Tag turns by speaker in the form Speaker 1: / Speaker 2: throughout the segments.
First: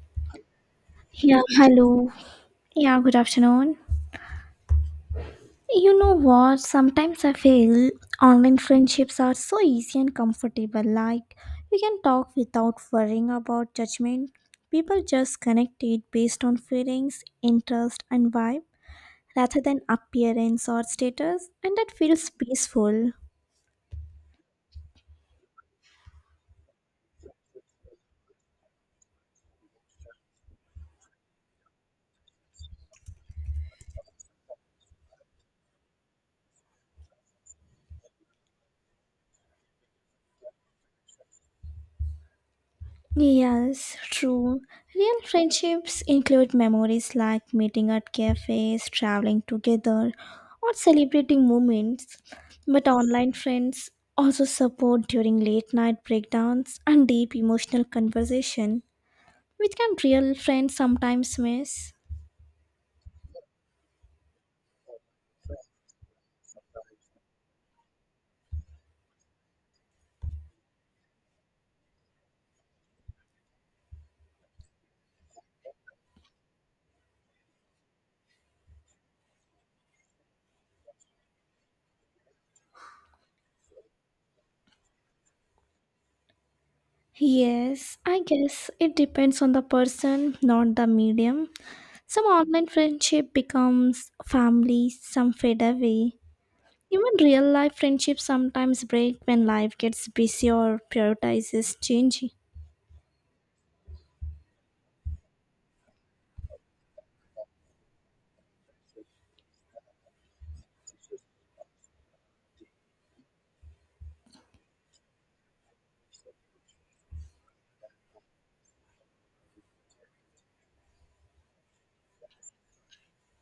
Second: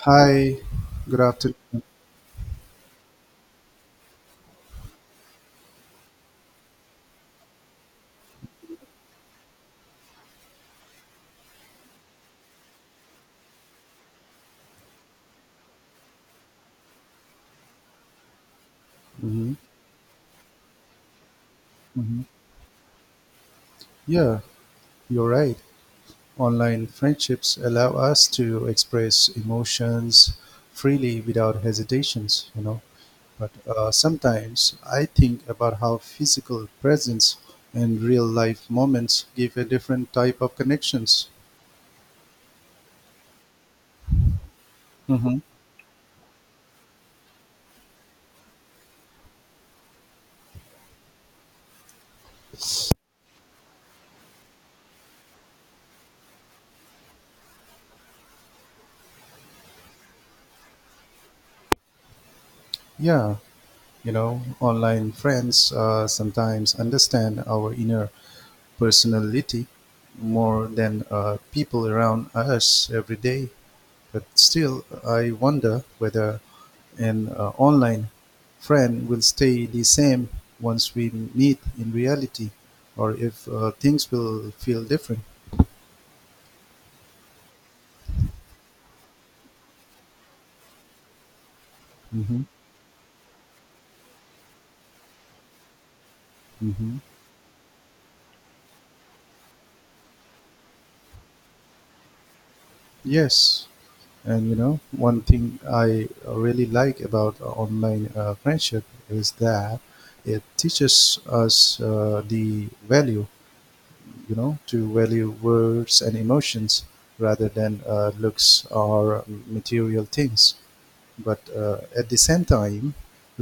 Speaker 1: Hi, good
Speaker 2: Yeah,
Speaker 1: afternoon.
Speaker 2: hello. Yeah, good afternoon. You know what? Sometimes I feel online friendships are so easy and comfortable. Like, you can talk without worrying about judgment. People just connected based on feelings, interest, and vibe
Speaker 1: Hmm.
Speaker 2: rather than appearance or status, and that
Speaker 1: Hmm.
Speaker 2: feels peaceful.
Speaker 1: Yeah, you're right. Online friendships allow us to express emotions freely without hesitations. But sometimes I think about how physical presence and real life moments give a different type of connections.
Speaker 2: Yes, true. Real
Speaker 1: Hmm.
Speaker 2: friendships include memories like meeting at cafes, traveling together, or celebrating moments. But online friends also support during late night breakdowns and deep emotional conversation, which can real friends sometimes miss.
Speaker 1: Yeah, online friends sometimes understand our inner personality more than people around us every day. But still, I wonder whether an online friend will stay the same once we meet in reality, or if things will feel different.
Speaker 2: Yes, I guess it depends on the person, not the medium. Some
Speaker 1: Hmm.
Speaker 2: online friendship becomes family, some fade away.
Speaker 1: Hmm.
Speaker 2: Even real life friendships sometimes break when life gets busy or prioritizes changing.
Speaker 1: Yes, and one thing I really like about online friendship is that it teaches us the value, to value words and emotions rather than looks or material things. But at the same time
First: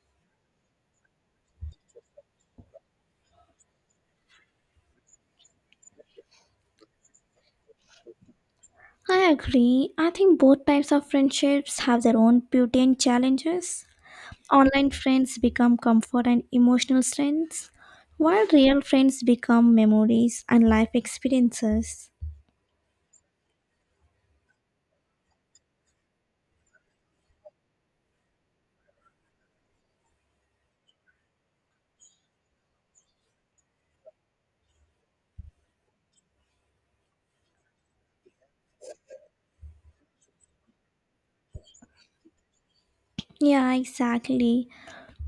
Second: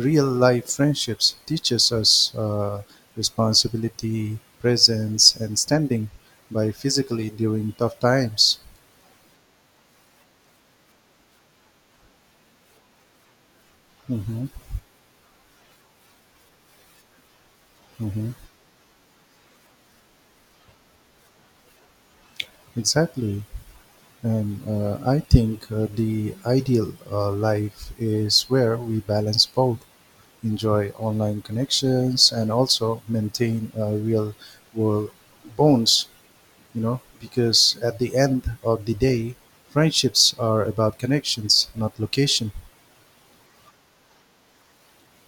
Speaker 1: real life friendships teaches us responsibility presence and standing by physically during tough times.
Speaker 2: I agree. I think both types of friendships have their own beauty and challenges.
Speaker 1: Hmm.
Speaker 2: Online friends become comfort and emotional strengths,
Speaker 1: Hmm.
Speaker 2: while real friends become memories and life experiences.
Speaker 1: Exactly. And I think the ideal life is where we balance both, enjoy online connections and also maintain real world bonds, because at the end of the day, friendships are about connections, not location.
Speaker 2: Yeah, exactly.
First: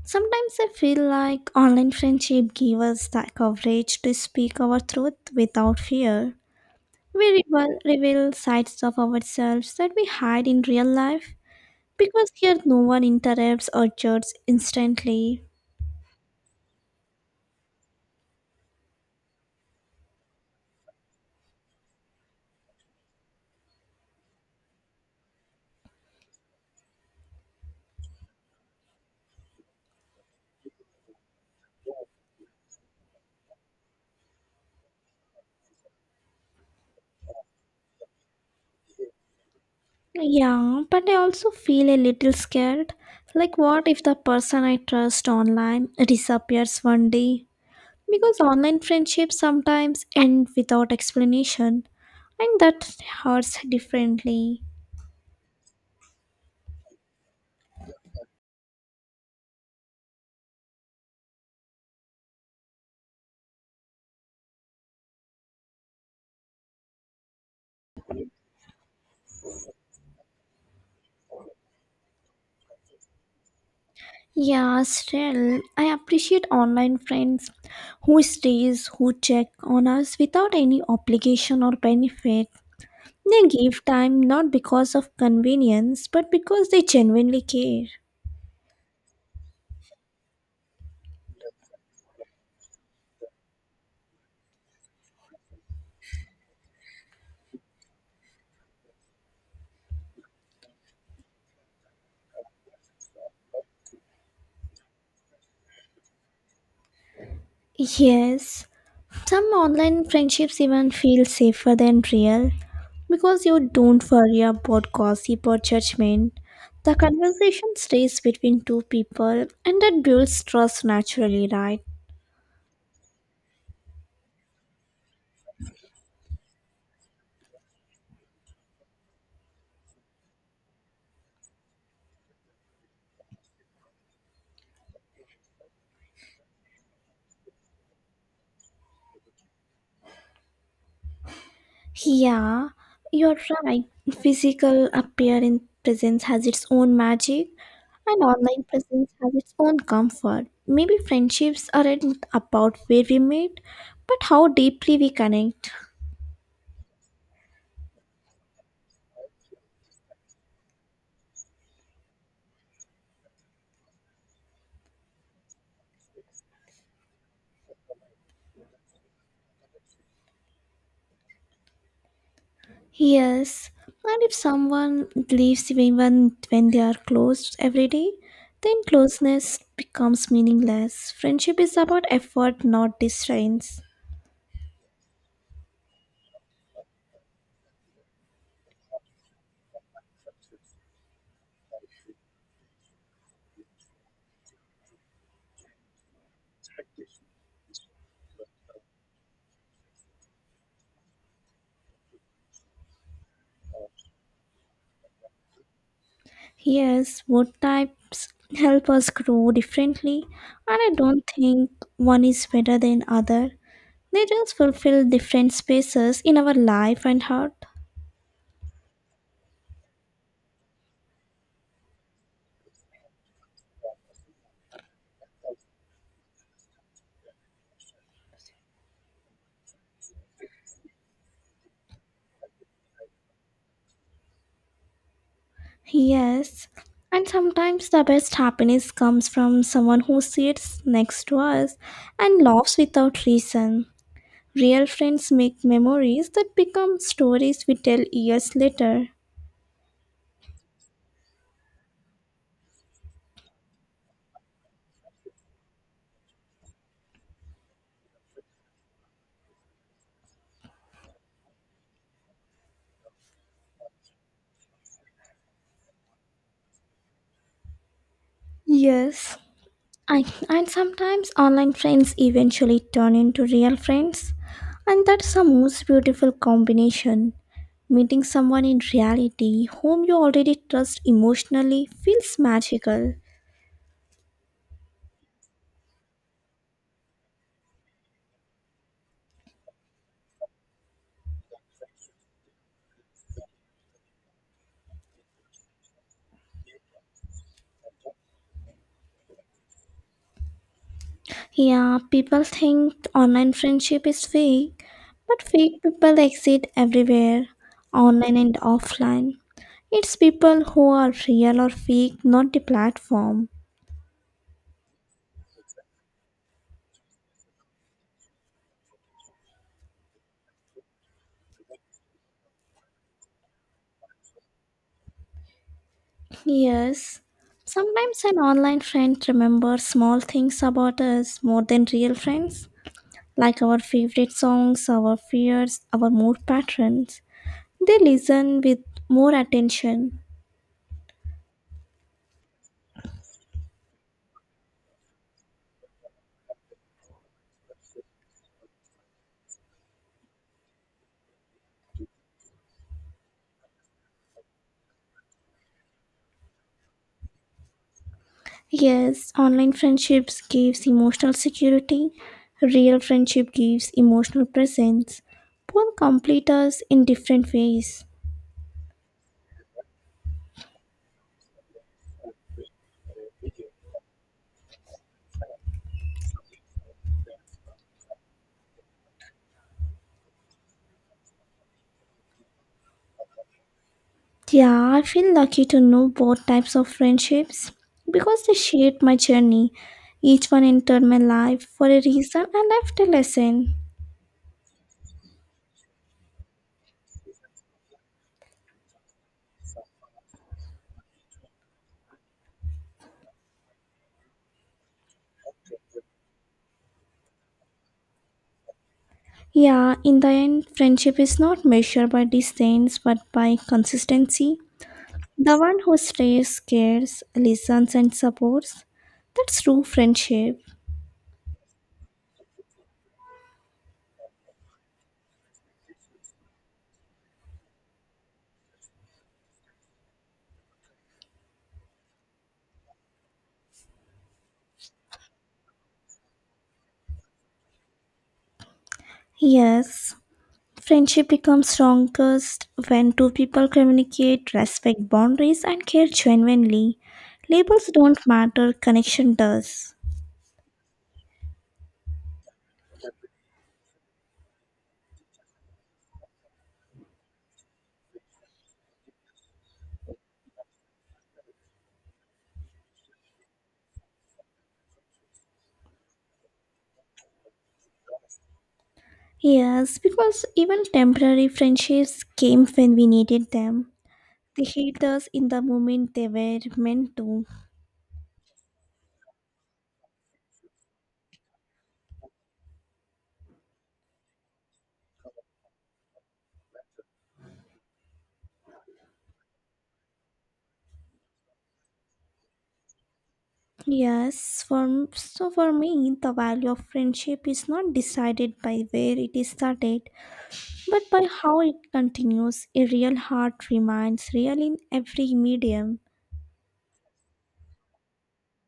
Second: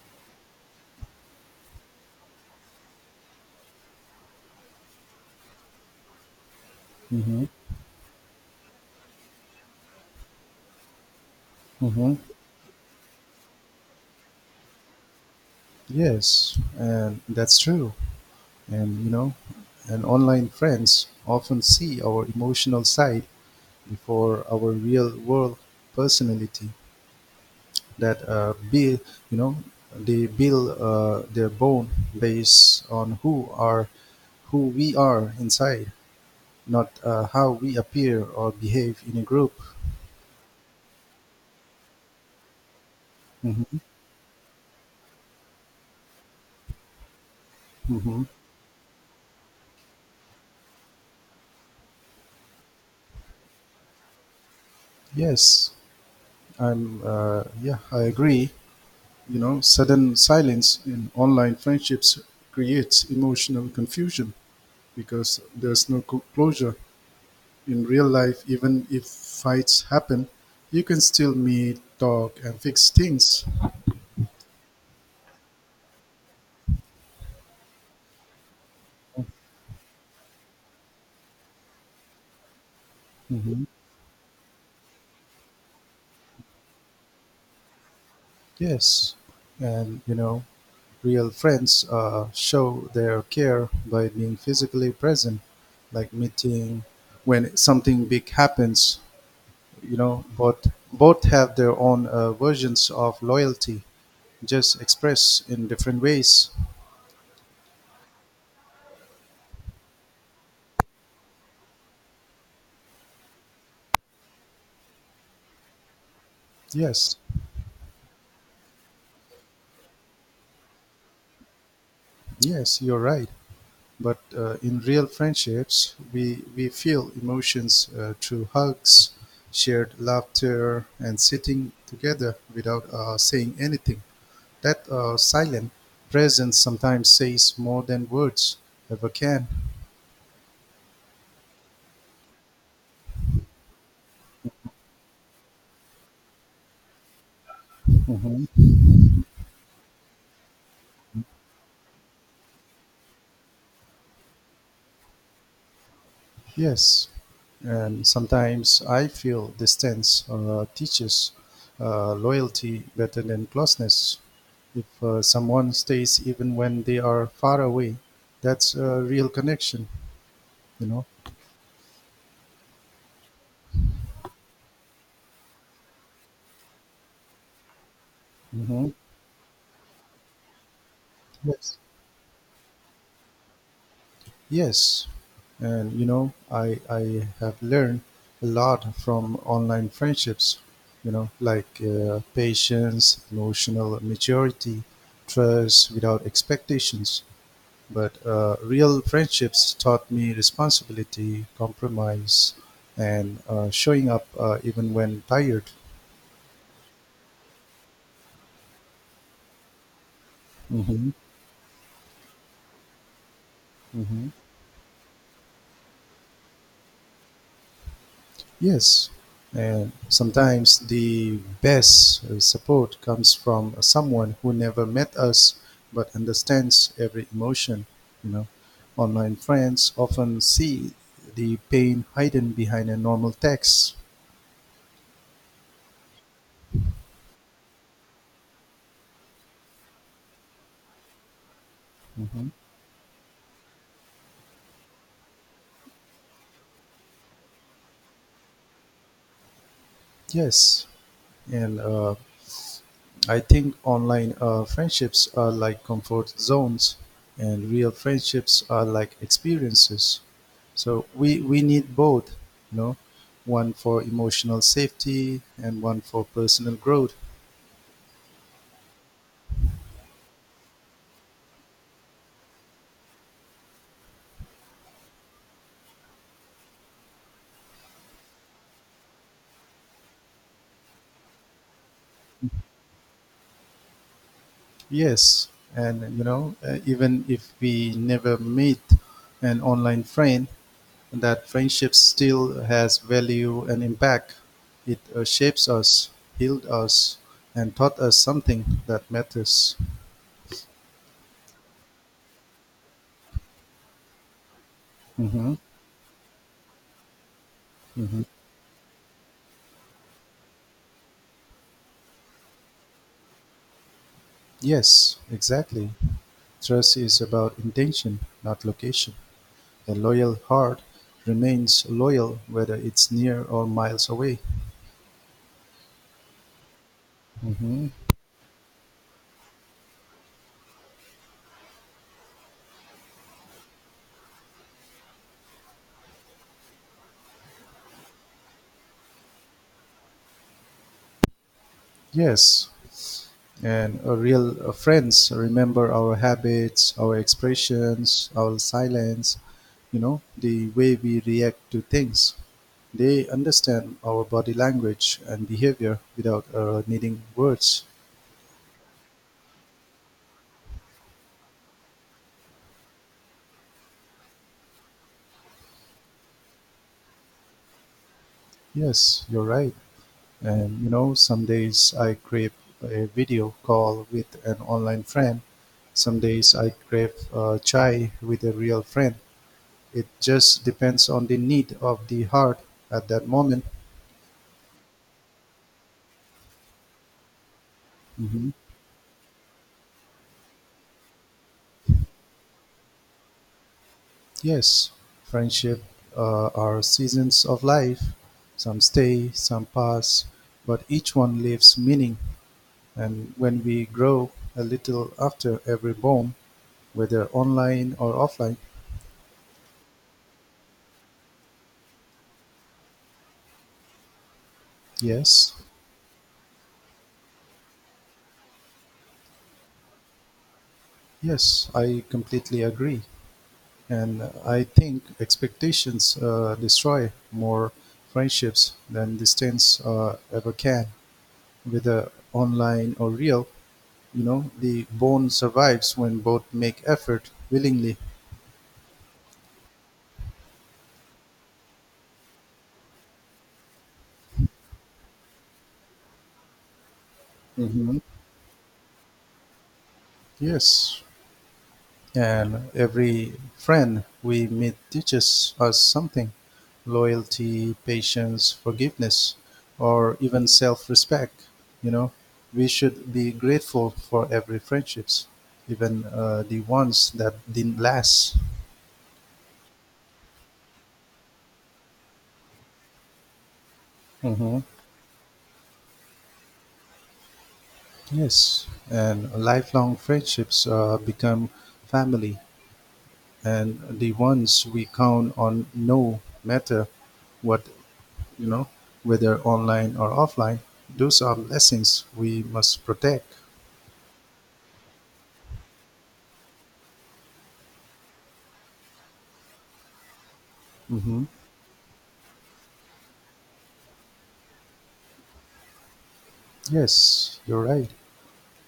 Speaker 2: Sometimes I feel like online friendship give us the coverage to speak our truth without fear. We
Speaker 1: Mm-hmm.
Speaker 2: reveal sides of ourselves that we hide in real life
Speaker 1: Mm-hmm.
Speaker 2: because here no one interrupts or judges instantly.
Speaker 1: Yes, and that's true. And you know, and online friends often see our emotional side before our real world personality. That build, you know, They build their bone based on who we are inside, not how we appear or behave in a group.
Speaker 2: Yeah, but I also feel a little scared. Like, what if the person I trust online disappears one day?
Speaker 1: Hmm.
Speaker 2: Because online friendships sometimes end without explanation, and that hurts differently.
Speaker 1: Yes, I'm. Yeah, I agree. Sudden silence in online friendships creates emotional confusion because there's no closure in real life. Even if fights happen, you can still meet, talk, and fix things.
Speaker 2: Yeah, still, I appreciate online friends who stays, who check on us without any obligation or benefit. They
Speaker 1: Hmm.
Speaker 2: give time not because of convenience, but because they genuinely care.
Speaker 1: Yes, and real friends show their care by being physically present, like meeting when something big happens. Both have their own versions of loyalty, just expressed in different ways.
Speaker 2: Yes, some online friendships even feel safer than real because you don't worry about gossip or judgment. The
Speaker 1: Yes,
Speaker 2: conversation stays between two people and that builds trust naturally, right?
Speaker 1: yes, you're right. But in real friendships we feel emotions through hugs, shared laughter, and sitting together without saying anything. That silent presence sometimes says more than words ever can.
Speaker 2: Yeah, you're right. Physical appearance presence has its own magic, and
Speaker 1: Mhm.
Speaker 2: online presence has its own comfort. Maybe friendships aren't about where we meet, but how deeply we connect.
Speaker 1: Yes, and sometimes I feel distance teaches loyalty better than closeness. If someone stays even when they are far away, that's a real connection, you know.
Speaker 2: Yes, and if someone leaves even when they are closed every day, then
Speaker 1: Hmm.
Speaker 2: closeness becomes meaningless. Friendship is
Speaker 1: Yes.
Speaker 2: about effort, not distance.
Speaker 1: Yes, and I have learned a lot from online friendships, like patience, emotional maturity, trust without expectations. But real friendships taught me responsibility, compromise, and showing up even when tired.
Speaker 2: Yes, wood types help us grow differently, and I
Speaker 1: Hmm.
Speaker 2: don't think one is better than other. They
Speaker 1: Hmm.
Speaker 2: just fulfill different spaces in our life and heart.
Speaker 1: Yes. And sometimes the best support comes from someone who never met us but understands every emotion. You know, Online friends often see the pain hidden behind a normal text.
Speaker 2: Yes, and sometimes the best happiness comes from someone who sits next to us and
Speaker 1: Hmm.
Speaker 2: laughs without reason. Real friends make memories that become stories we tell years later.
Speaker 1: Yes. And I think online friendships are like comfort zones, and real friendships are like experiences. So we need both, you know, one for emotional safety and one for personal growth.
Speaker 2: Yes. I, and sometimes online friends eventually turn into real friends, and that's the most beautiful combination. Meeting someone in reality whom you already trust emotionally feels magical.
Speaker 1: Yes, and even if we never meet an online friend, that friendship still has value and impact. It shapes us, healed us, and taught us something that matters.
Speaker 2: Yeah, people think online friendship is fake, but
Speaker 1: Mhm.
Speaker 2: fake people exist everywhere,
Speaker 1: Mhm.
Speaker 2: online and offline. It's people who are real or fake, not the platform.
Speaker 1: Yes, exactly. Trust is about intention, not location. A loyal heart remains loyal whether it's near or miles away.
Speaker 2: Yes.
Speaker 1: Hmm.
Speaker 2: Sometimes an online friend remembers small things about us more than real friends, like our favorite songs, our fears, our mood patterns. They listen with more attention.
Speaker 1: Yes, and a real friends remember our habits, our expressions, our silence, the way we react to things. They understand our body language and behavior without needing words.
Speaker 2: Yes, online friendships gives emotional security. Real friendship gives emotional presence. Both complete us in different ways.
Speaker 1: Yes, you're right. And some days I crave a video call with an online friend. Some days I crave chai with a real friend. It just depends on the need of the heart at that moment.
Speaker 2: Yeah, I feel lucky to know both types of friendships because
Speaker 1: Hmm.
Speaker 2: they shaped my journey. Each one entered my life for a reason and left a lesson.
Speaker 1: Yes, friendship are seasons of life. Some stay, some pass, but each one leaves meaning. And when we grow a little after every bond, whether online or offline,
Speaker 2: Yeah, in the end, friendship is not measured by distance but by consistency.
Speaker 1: yes.
Speaker 2: The one who stays, cares, listens, and supports. That's true friendship.
Speaker 1: Yes, I completely agree. And I think expectations destroy more friendships than distance ever can, whether online or real. The bond survives when both make effort willingly.
Speaker 2: Yes. Friendship becomes strongest when two people communicate, respect boundaries, and care genuinely. Labels
Speaker 1: Hmm.
Speaker 2: don't matter, connection does.
Speaker 1: Yes, and every friend we meet teaches us something, loyalty, patience, forgiveness, or even self respect. You know, we should be grateful for every friendships, even the ones that didn't last.
Speaker 2: Yes, because even temporary friendships came when we needed them.
Speaker 1: Hmm.
Speaker 2: They hit us in the moment they were meant to.
Speaker 1: Yes, and lifelong friendships become family, and the ones we count on no matter what, you know, whether online or offline, those are lessons we must protect.
Speaker 2: Yes, for me, the value of friendship is not decided by where it is started, but
Speaker 1: Hmm.
Speaker 2: by how it continues. A real heart remains real in every medium.
Speaker 1: Yes, you're right.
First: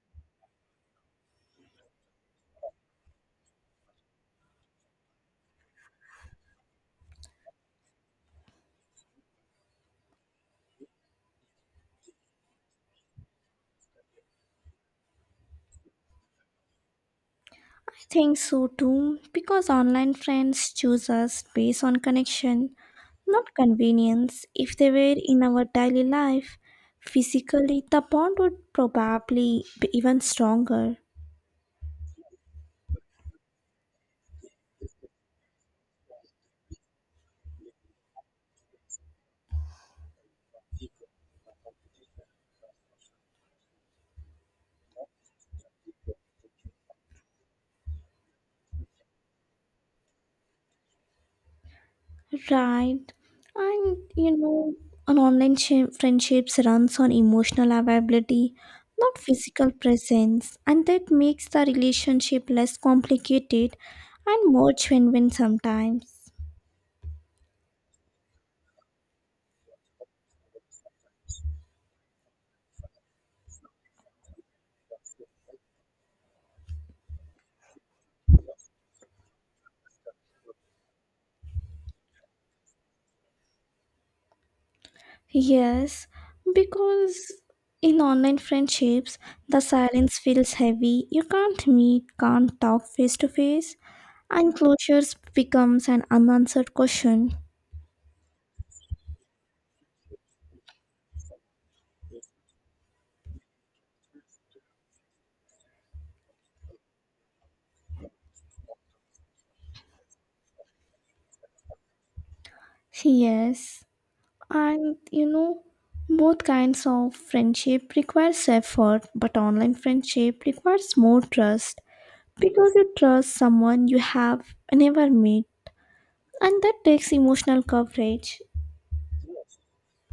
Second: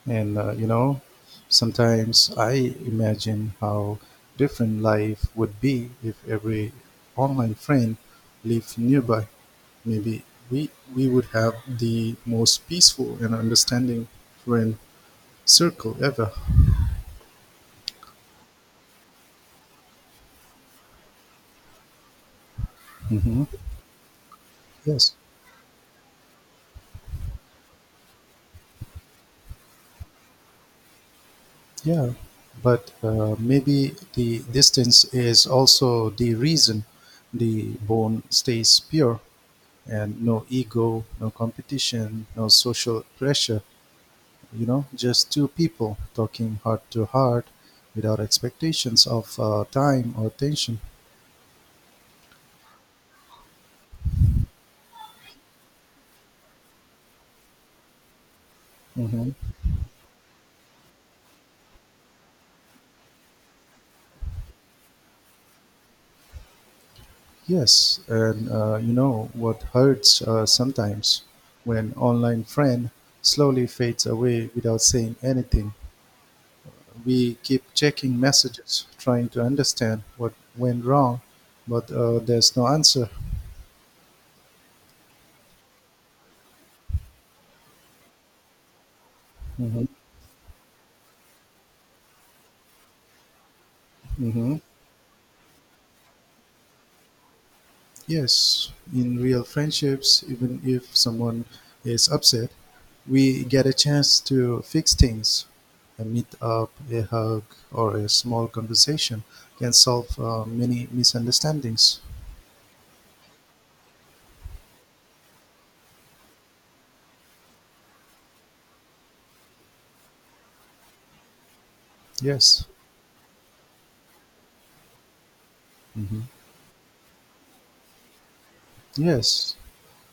Speaker 1: And, sometimes I imagine how different life would be if every online friend lived nearby. Maybe we would have the most peaceful and understanding friend circle ever.
Speaker 2: Think so too, because online friends choose us based on connection,
Speaker 1: Hmm.
Speaker 2: not convenience. If they
Speaker 1: Yes.
Speaker 2: were in our daily life, physically, the bond would probably be even stronger.
Speaker 1: Yeah, but maybe the distance is also the reason the bone stays pure and no ego, no competition, no social pressure, just two people talking heart to heart without expectations of time or tension.
Speaker 2: Right. And you know, an friendships runs on emotional availability, not
Speaker 1: Hmm.
Speaker 2: physical presence, and that makes the relationship less complicated and more genuine sometimes.
Speaker 1: Yes, and you know what hurts sometimes? When online friend slowly fades away without saying anything, we keep checking messages, trying to understand what went wrong, but there's no answer.
Speaker 2: Yes, because in online friendships, the
Speaker 1: Hmm.
Speaker 2: silence feels heavy. You can't meet, can't talk face to face, and
Speaker 1: Hmm.
Speaker 2: closure becomes an unanswered question.
Speaker 1: Yes, in real friendships, even if someone is upset, we get a chance to fix things. A meet up, a hug, or a small conversation can solve many misunderstandings.
Speaker 2: Yes, and you know, both kinds of friendship requires effort, but online friendship requires more trust
Speaker 1: Yes.
Speaker 2: because you trust someone you have never met,
Speaker 1: Hmm.
Speaker 2: and that takes emotional coverage.
Speaker 1: Yes.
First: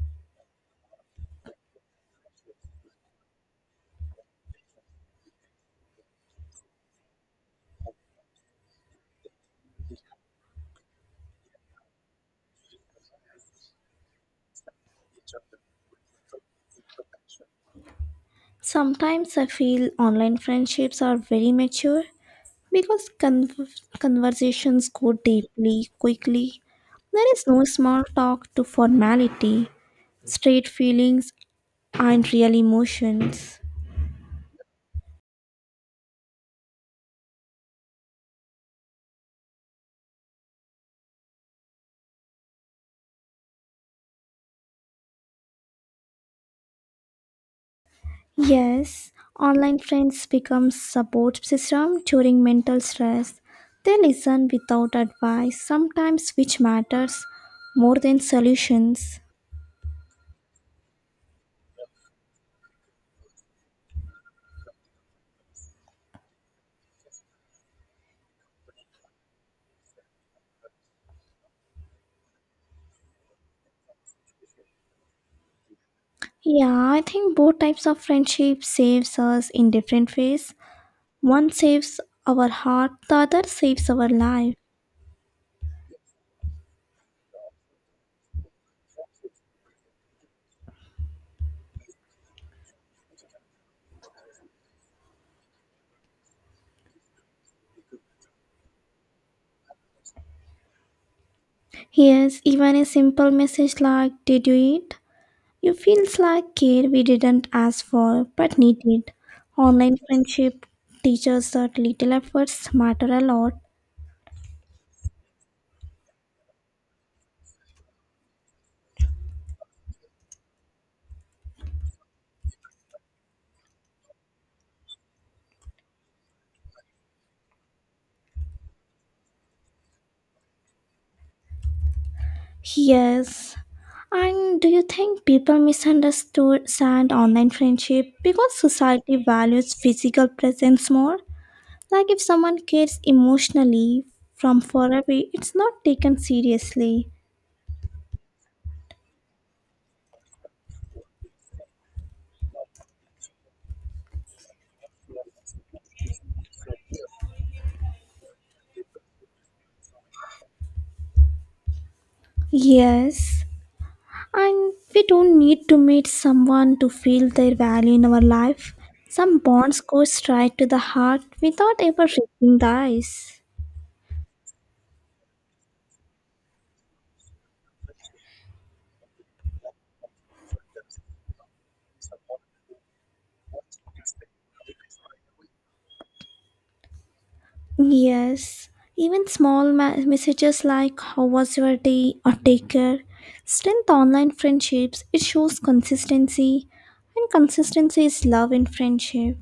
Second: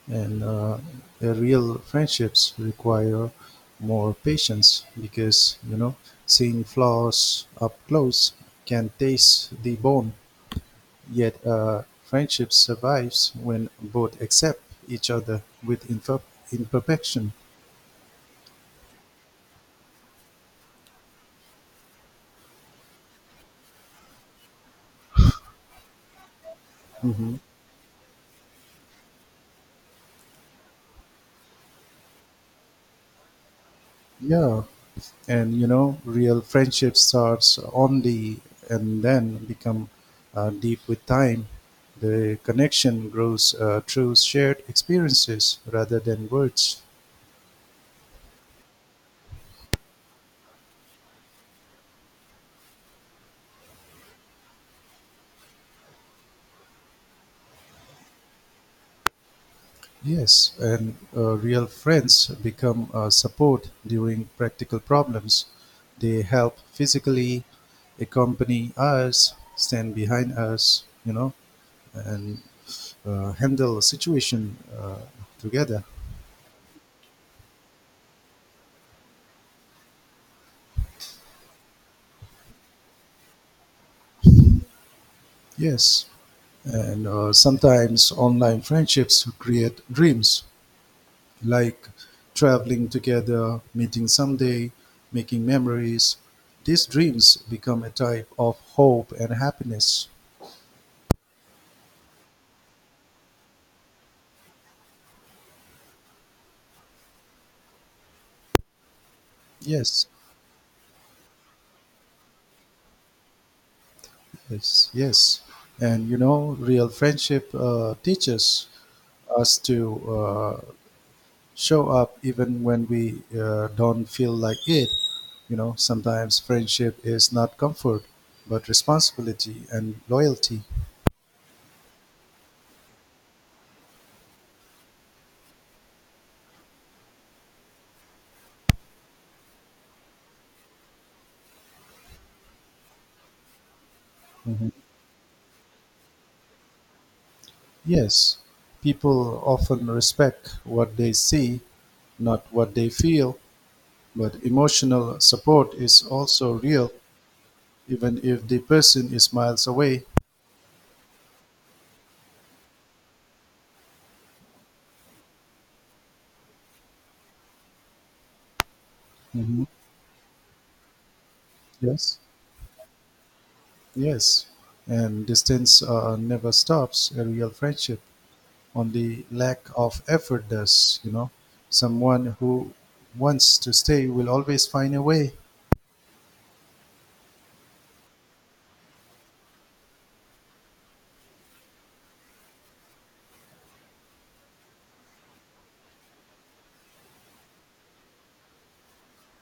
Speaker 1: And the real friendships require more patience because, seeing flaws up close can taste the bone. Yet a friendship survives when both accept each other with imperfection.
Speaker 2: Sometimes I feel online friendships are very mature because conversations go deeply, quickly. There
Speaker 1: Hmm.
Speaker 2: is no small talk to formality, straight feelings, and real emotions.
Speaker 1: Yeah, and real friendship starts only and then become deep with time. The connection grows through shared experiences rather than words.
Speaker 2: Yes, online friends become support system during mental stress. They listen without advice, sometimes which matters more than solutions.
Speaker 1: Yes, and real friends become support during practical problems. They help physically, accompany us, stand behind us, and handle a situation together.
Speaker 2: Yeah, I think both types of friendship saves us in different ways. One saves our heart, the other saves our life.
Speaker 1: Yes, and sometimes online friendships create dreams like traveling together, meeting someday, making memories. These dreams become a type of hope and happiness.
Speaker 2: Yes, even a simple message like "Did you eat?" You feels like care we didn't ask for but needed. Online
Speaker 1: Yes.
Speaker 2: friendship teaches that little efforts matter a lot.
Speaker 1: Yes, yes. And real friendship teaches us to show up even when we don't feel like it. Sometimes friendship is not comfort, but responsibility and loyalty.
Speaker 2: Yes. And do you think people misunderstand online friendship because society values physical presence more? Like if someone cares emotionally from
Speaker 1: Mhm.
Speaker 2: far away, it's not taken seriously.
Speaker 1: Yes, people often respect what they see, not what they feel, but emotional support is also real, even if the person is miles away.
Speaker 2: Yes, and we don't need to meet someone to feel their value in our life. Some
Speaker 1: Mhm.
Speaker 2: bonds go straight to the heart without ever
Speaker 1: Yes.
Speaker 2: reaching the eyes.
Speaker 1: Yes, and distance never stops a real friendship. Only lack of effort does. Someone who wants to stay will always find a way.
Speaker 2: Yes, even small messages like "How was your day?" or "Take care." Strength online friendships. It shows consistency, and consistency is love in friendship.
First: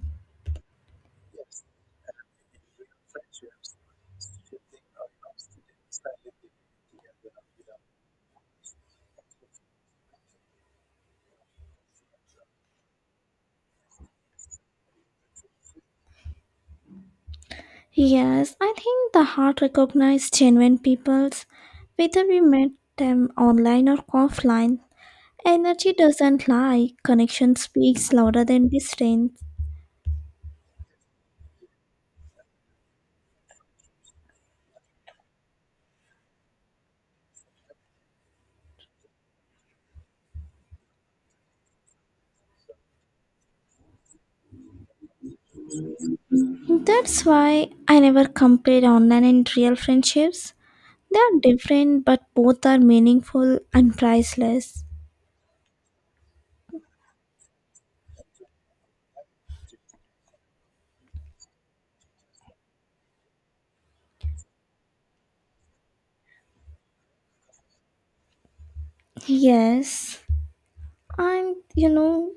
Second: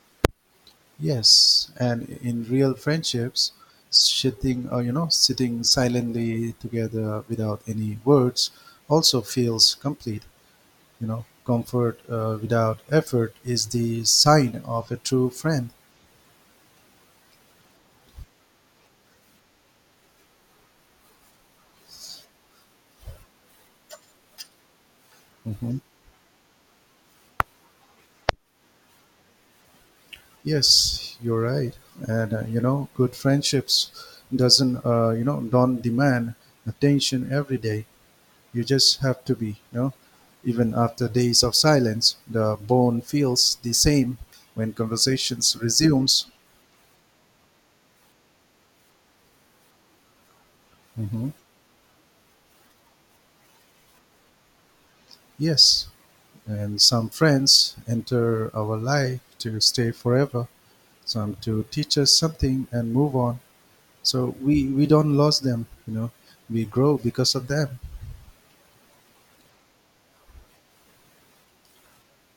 Speaker 1: Yes, and in real friendships, sitting silently together without any words also feels complete. Comfort without effort is the sign of a true friend.
Speaker 2: Yes, I think the heart recognizes genuine peoples, whether we met them online or offline.
Speaker 1: Mhm.
Speaker 2: Energy doesn't lie, connection speaks louder than distance.
Speaker 1: Yes, you're right. And good friendships doesn't you know don't demand attention every day. You just have to be, even after days of silence, the bone feels the same when conversations resumes.
Speaker 2: That's why I never compare online and real friendships. They
Speaker 1: Hmm.
Speaker 2: are different, but both are meaningful and priceless.
Speaker 1: Yes, and some friends enter our life to stay forever, some to teach us something and move on. So we don't lose them. We grow because of them.
Speaker 2: Yes, and you know,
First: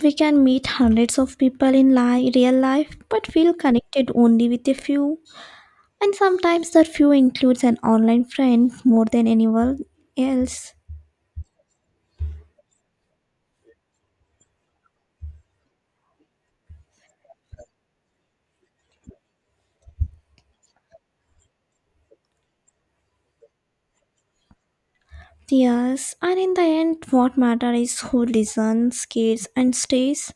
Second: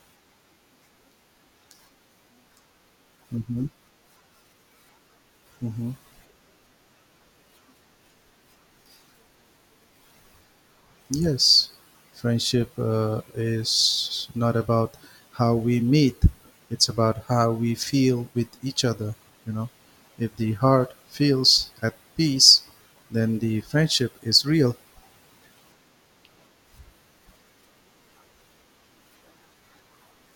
Speaker 2: we can meet hundreds of people in real life, but feel
Speaker 1: Hmm.
Speaker 2: connected only with a few.
Speaker 1: Hmm.
Speaker 2: And sometimes that few includes an online friend more than anyone else.
Speaker 1: Yes, friendship is not about how we meet, it's about how we feel with each other. You know, if the heart feels at peace, then the friendship is real.
Speaker 2: Yes, and in the end, what matters is who listens, cares, and stays.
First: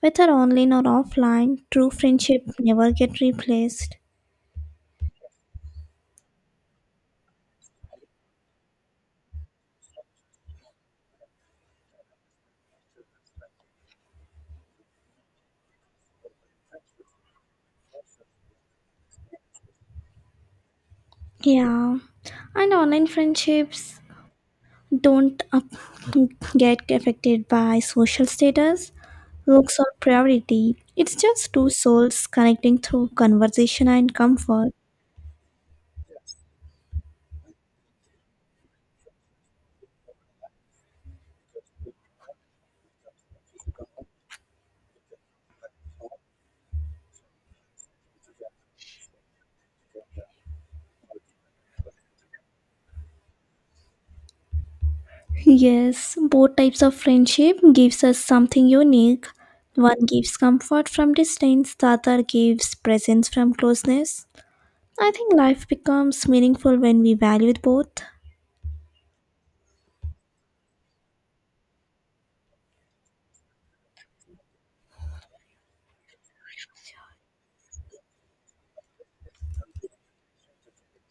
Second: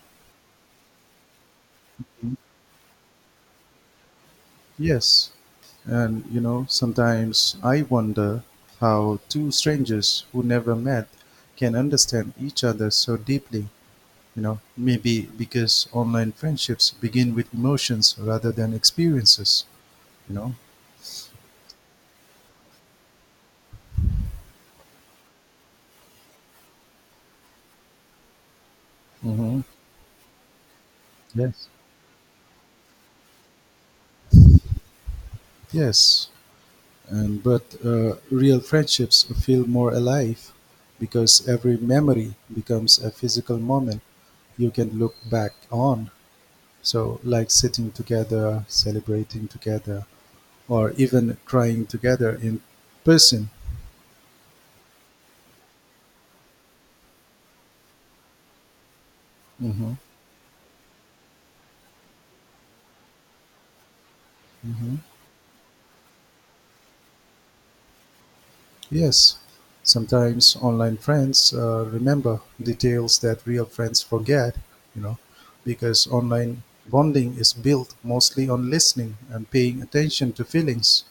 Speaker 2: Whether online or offline, true friendship never get replaced.
Speaker 1: Yes, and sometimes I wonder how two strangers who never met can understand each other so deeply. Maybe because online friendships begin with emotions rather than experiences, you know.
Speaker 2: Yeah, and online friendships don't get affected by social status,
Speaker 1: Hmm.
Speaker 2: looks, or priority. It's just
Speaker 1: Yes.
Speaker 2: two souls connecting through conversation and comfort.
Speaker 1: Yes, and but real friendships feel more alive because every memory becomes a physical moment you can look back on. So, like sitting together, celebrating together, or even crying together in person.
Speaker 2: Yes, both types of friendship gives us something unique.
Speaker 1: Hmm.
Speaker 2: One gives comfort from distance, the other gives presence from closeness.
Speaker 1: Hmm.
Speaker 2: I think life becomes meaningful when we value both.
Speaker 1: Yes, sometimes online friends remember details that real friends forget, you know, because online bonding is built mostly on listening and paying attention to feelings.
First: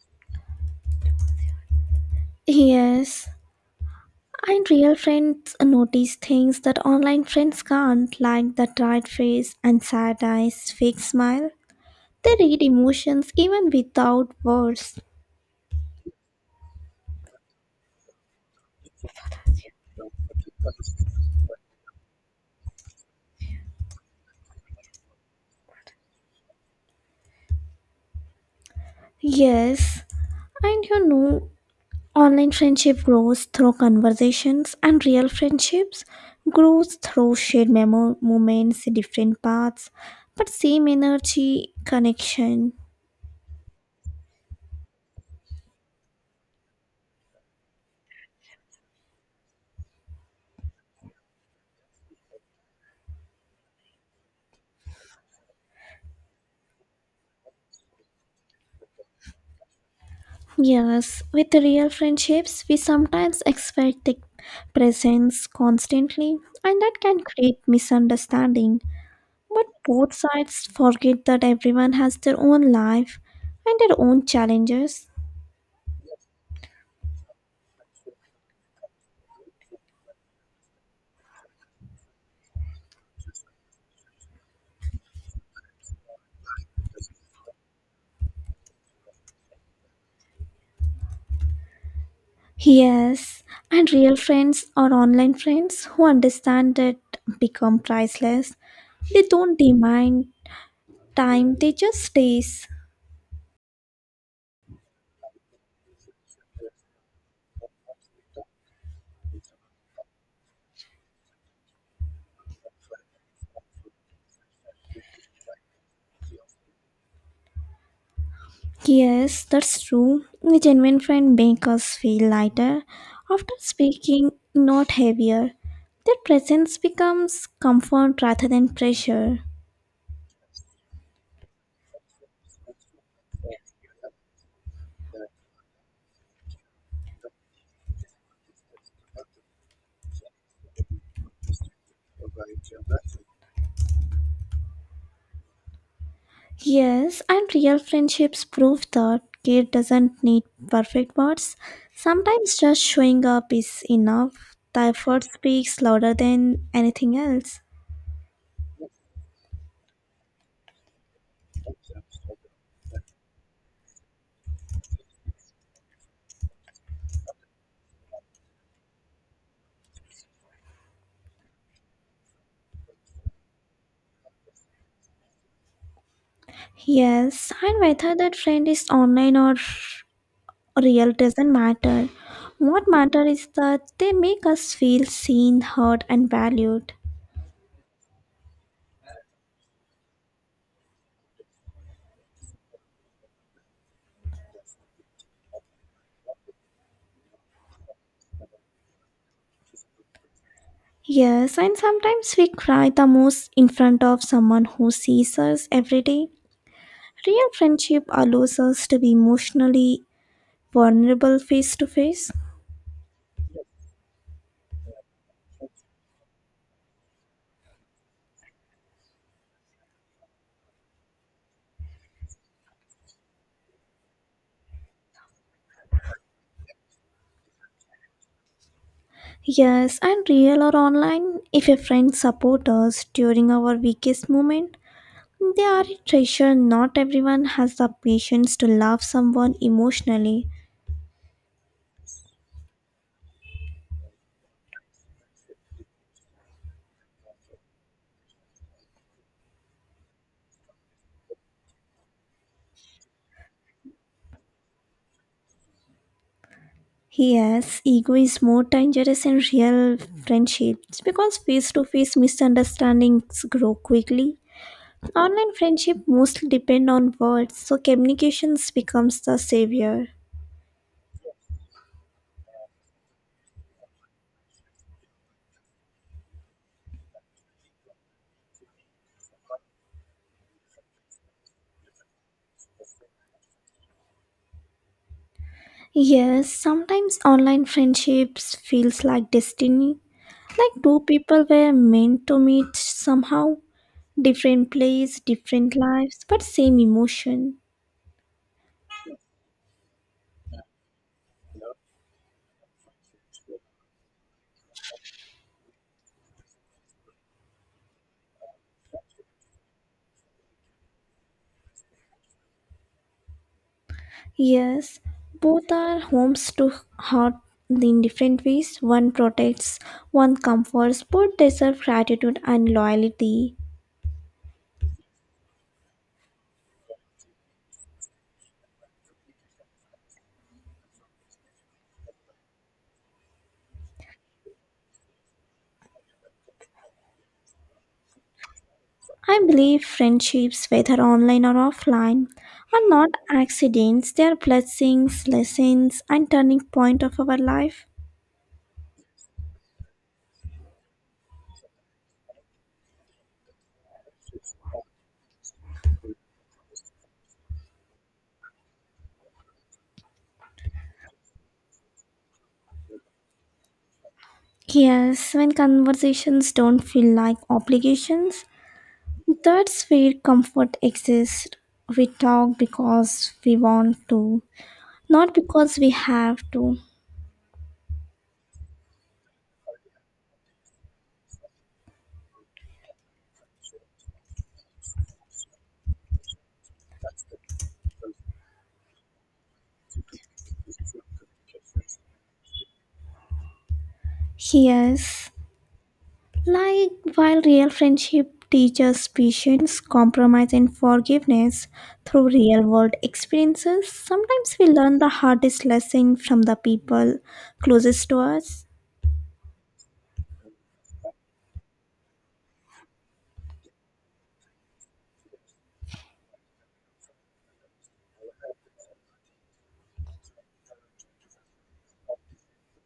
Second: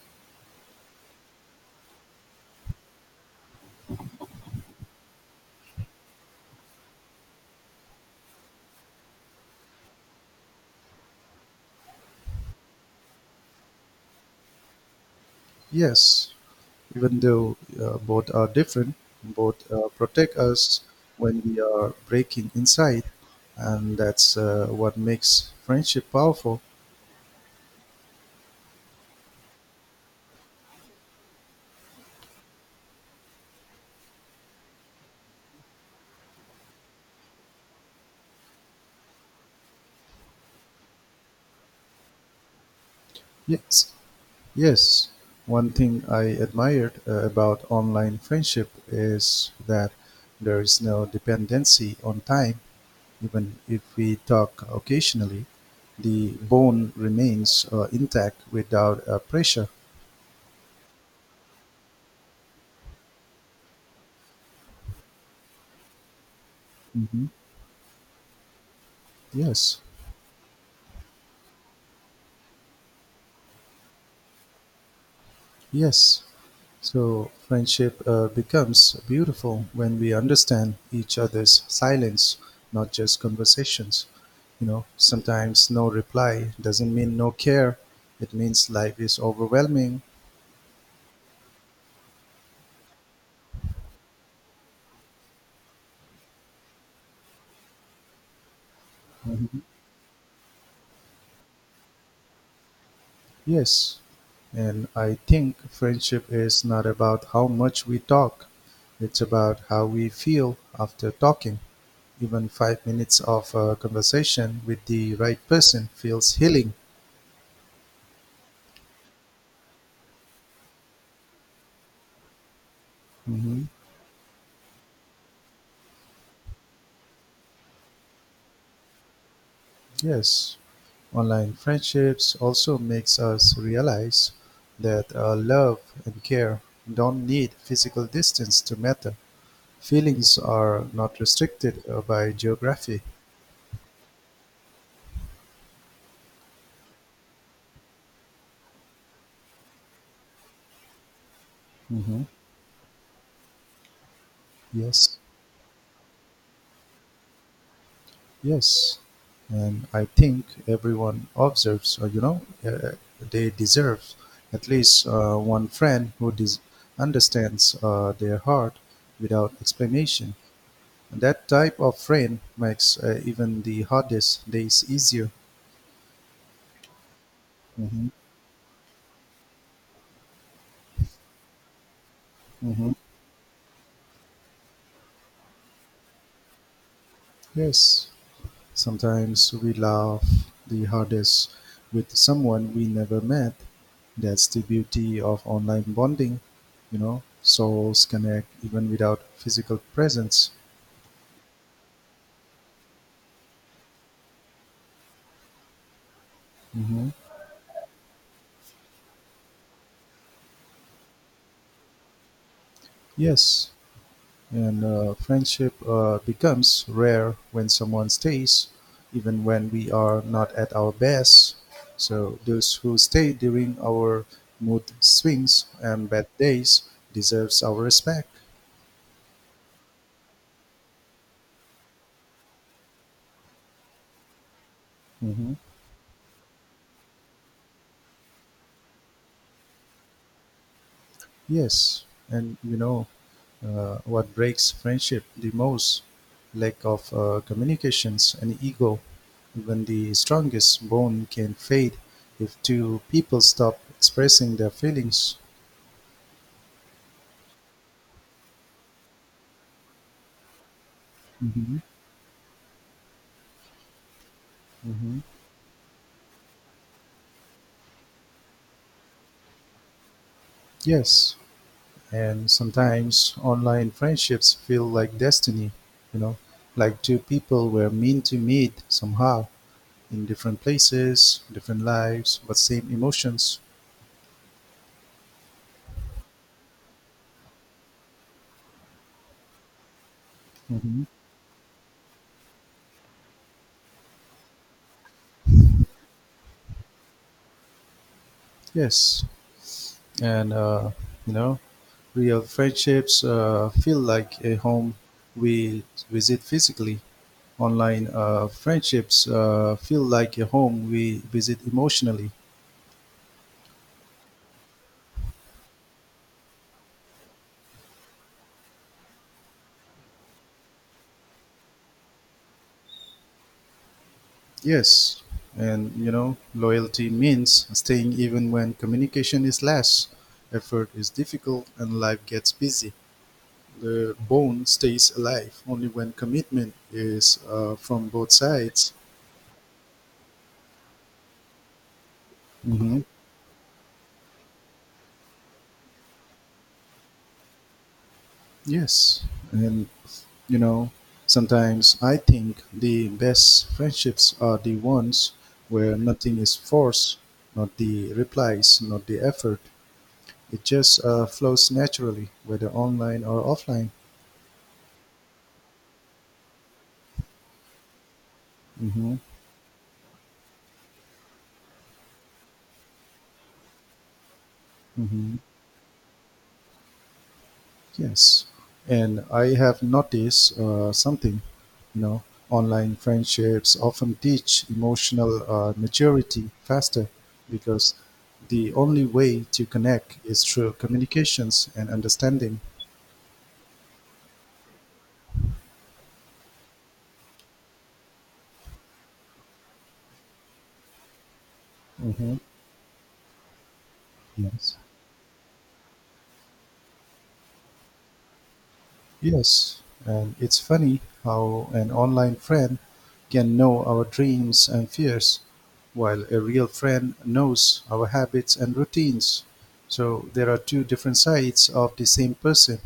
Speaker 2: Yes, and real friends notice things that online friends can't, like the tired face and sad eyes, fake smile. They read emotions even without words.
Speaker 1: Yes, even though both are different, both protect us when we are breaking inside, and that's what makes friendship powerful.
Speaker 2: Yes, and you know, online friendship grows through conversations, and real friendships grows through shared moments, different paths, but same energy, connection.
Speaker 1: Yes, yes, one thing I admired about online friendship is that there is no dependency on time. Even if we talk occasionally, the bond remains intact without pressure.
Speaker 2: Yes, with the real friendships, we sometimes expect the presence constantly, and that can
Speaker 1: Mhm.
Speaker 2: create misunderstanding. But
Speaker 1: Yes.
Speaker 2: both sides forget that everyone has their own life and their own challenges.
Speaker 1: Yes. So friendship becomes beautiful when we understand each other's silence, not just conversations. Sometimes no reply doesn't mean no care, it means life is overwhelming.
Speaker 2: Yes, and real friends or online friends who understand it become priceless. They don't
Speaker 1: Mhm.
Speaker 2: demand time, they just stays.
Speaker 1: Yes. And I think friendship is not about how much we talk, it's about how we feel after talking. Even 5 minutes of conversation with the right person feels healing.
Speaker 2: Yes, that's true. A genuine friend makes us feel lighter after
Speaker 1: Mhm.
Speaker 2: speaking, not heavier. Their presence becomes comfort rather than pressure.
Speaker 1: Yes. Online friendships also makes us realize that love and care don't need physical distance to matter. Feelings are not restricted by geography.
Speaker 2: Yes, and real friendships prove that care doesn't need perfect words.
Speaker 1: Hmm.
Speaker 2: Sometimes just showing up is enough. The
Speaker 1: Yes,
Speaker 2: effort speaks louder than anything else.
Speaker 1: yes. And I think everyone observes, or they deserve at least one friend who understands their heart without explanation. And that type of friend makes even the hardest days easier.
Speaker 2: Yes, and
Speaker 1: Hmm.
Speaker 2: whether that friend is online or real doesn't matter. What
Speaker 1: Hmm.
Speaker 2: matters is that they make us feel seen, heard, and valued.
Speaker 1: Yes, sometimes we laugh the hardest with someone we never met. That's the beauty of online bonding, souls connect even without physical presence.
Speaker 2: Yes, and sometimes we cry the most in front of someone who sees us every day.
Speaker 1: Hmm.
Speaker 2: Real friendship allows us to be emotionally vulnerable face to face.
Speaker 1: Yes, and friendship becomes rare when someone stays, even when we are not at our best. So, those who stay during our mood swings and bad days deserves our respect.
Speaker 2: Yes, and real or online, if a friend supports us during our weakest moment,
Speaker 1: Hmm.
Speaker 2: they are a treasure. Not everyone has the patience to love someone emotionally.
Speaker 1: Yes, and what breaks friendship the most? Lack of communications and ego. Even the strongest bond can fade if two people stop expressing their feelings.
Speaker 2: Yes, ego is more dangerous in real friendships because face
Speaker 1: Hmm.
Speaker 2: to face misunderstandings grow quickly.
Speaker 1: Hmm.
Speaker 2: Online friendship mostly depend on words, so communications becomes the savior.
Speaker 1: Yes, and sometimes online friendships feel like destiny, you know, like two people were meant to meet somehow in different places, different lives, but same emotions.
Speaker 2: Yes, sometimes online friendships feels like destiny. Like two
Speaker 1: Hmm.
Speaker 2: people were meant to meet somehow. Different place, different lives, but same emotion.
Speaker 1: Yes, and you know real friendships feel like a home we visit physically. Online friendships feel like a home we visit emotionally.
Speaker 2: Yes, both are homes to heart in different ways. One protects, one comforts, both deserve gratitude and loyalty.
Speaker 1: Yes, and loyalty means staying even when communication is less, effort is difficult, and life gets busy. The bond stays alive only when commitment is from both sides.
Speaker 2: I believe friendships, whether online or offline, are
Speaker 1: Hmm.
Speaker 2: not accidents, they are blessings, lessons, and turning point of our life.
Speaker 1: Yes, and You know, sometimes I think the best friendships are the ones where nothing is forced, not the replies, not the effort. It just flows naturally, whether online or offline.
Speaker 2: Yes, when conversations don't feel like obligations,
Speaker 1: Hmm.
Speaker 2: that's where comfort exists. We talk because we want to, not
Speaker 1: Hmm.
Speaker 2: because we have to.
Speaker 1: Yes. And I have noticed something, you know, online friendships often teach emotional maturity faster because the only way to connect is through communications and understanding.
Speaker 2: Yes, like while real friendship teaches patience, compromise, and forgiveness through
Speaker 1: Mhm.
Speaker 2: real world experiences, sometimes we
Speaker 1: Yes.
Speaker 2: learn the hardest lesson from the people closest to us.
Speaker 1: Yes. And it's funny how an online friend can know our dreams and fears, while a real friend knows our habits and routines. So there are two different sides of the same person,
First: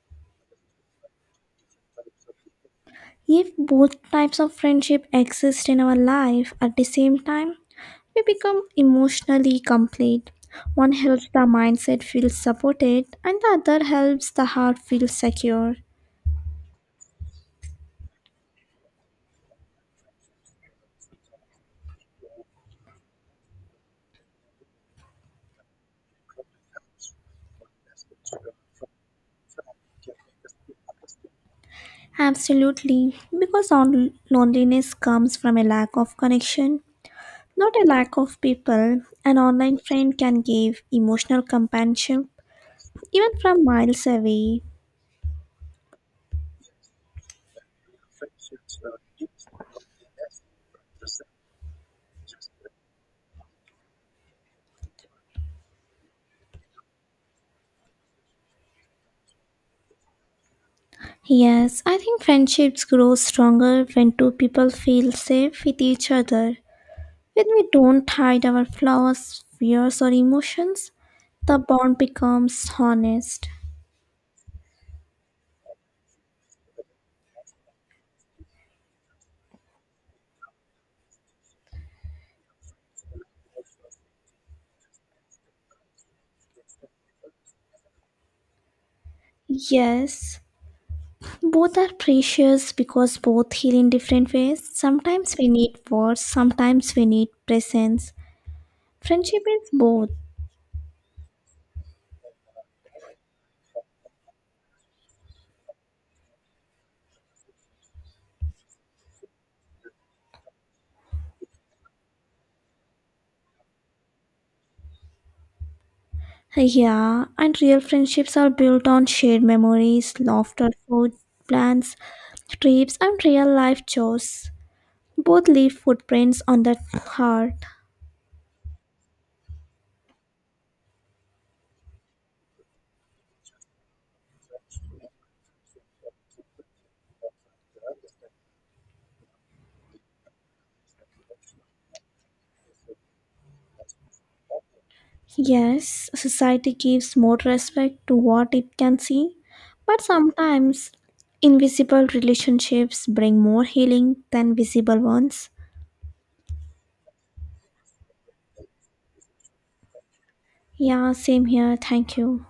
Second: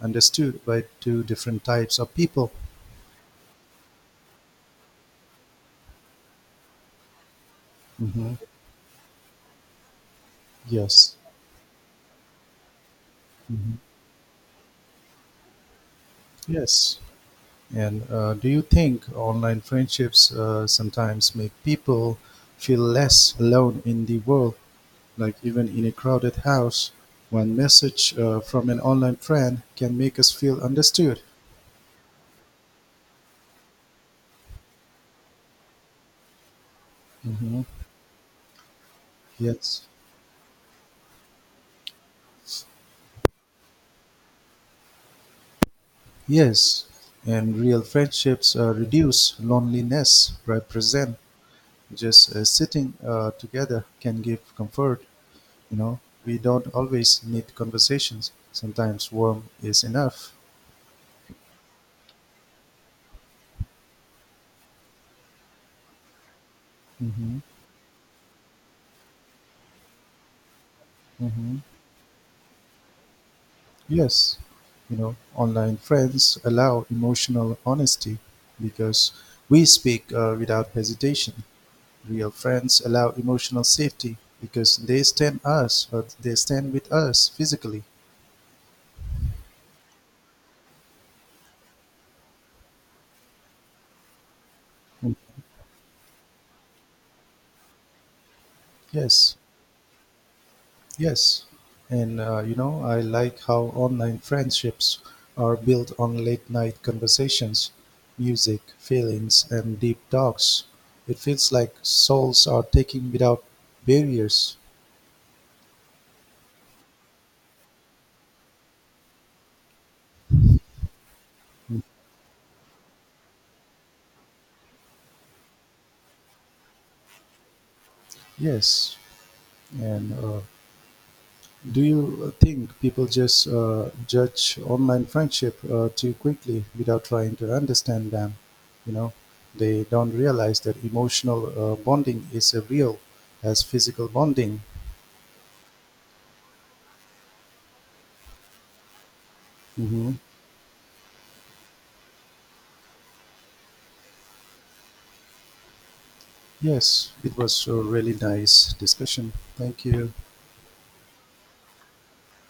Speaker 1: understood by two different types of people.
Speaker 2: If both types of friendship exist in our life at the same time, we
Speaker 1: Hmm.
Speaker 2: become emotionally complete. One
Speaker 1: Yes.
Speaker 2: helps the mindset feel supported, and the other
Speaker 1: Hmm.
Speaker 2: helps the heart feel secure.
Speaker 1: Yes. And do you think online friendships sometimes make people feel less alone in the world? Like even in a crowded house, one message from an online friend can make us feel understood.
Speaker 2: Absolutely, because loneliness comes from a lack of connection,
Speaker 1: Mhm.
Speaker 2: not a lack of people. An online
Speaker 1: Yes,
Speaker 2: friend can give emotional companionship even from miles away.
Speaker 1: yes, and real friendships reduce loneliness. Represent just sitting together can give comfort. You know, we don't always need conversations. Sometimes warm is enough.
Speaker 2: Yes, I think friendships grow stronger when two people feel safe with each other.
Speaker 1: Hmm.
Speaker 2: When we don't hide our flaws, fears, or emotions, the
Speaker 1: Hmm.
Speaker 2: bond becomes honest.
Speaker 1: Yes, online friends allow emotional honesty because we speak without hesitation. Real friends allow emotional safety because they stand us, or they stand with us physically.
Speaker 2: Yes, both are precious because both heal in different ways.
Speaker 1: Mm.
Speaker 2: Sometimes we need words, sometimes we need presence.
Speaker 1: Yes,
Speaker 2: Friendship is both.
Speaker 1: yes. And, I like how online friendships are built on late night conversations, music, feelings, and deep talks. It feels like souls are taking without barriers.
Speaker 2: Yeah, and real friendships are built on shared memories, laughter, food, plans, trips, and real life chores. Both leave footprints on the heart.
Speaker 1: Yes. And do you think people just judge online friendship too quickly without trying to understand them? You know, they don't realize that emotional bonding is as real as physical bonding.
Speaker 2: Yes, society gives more respect to what it can see, but
Speaker 1: Hmm.
Speaker 2: sometimes invisible relationships bring more healing than visible ones.
Speaker 1: Yes, it was a really nice discussion. Thank you.
Speaker 2: Yeah, same here. Thank you.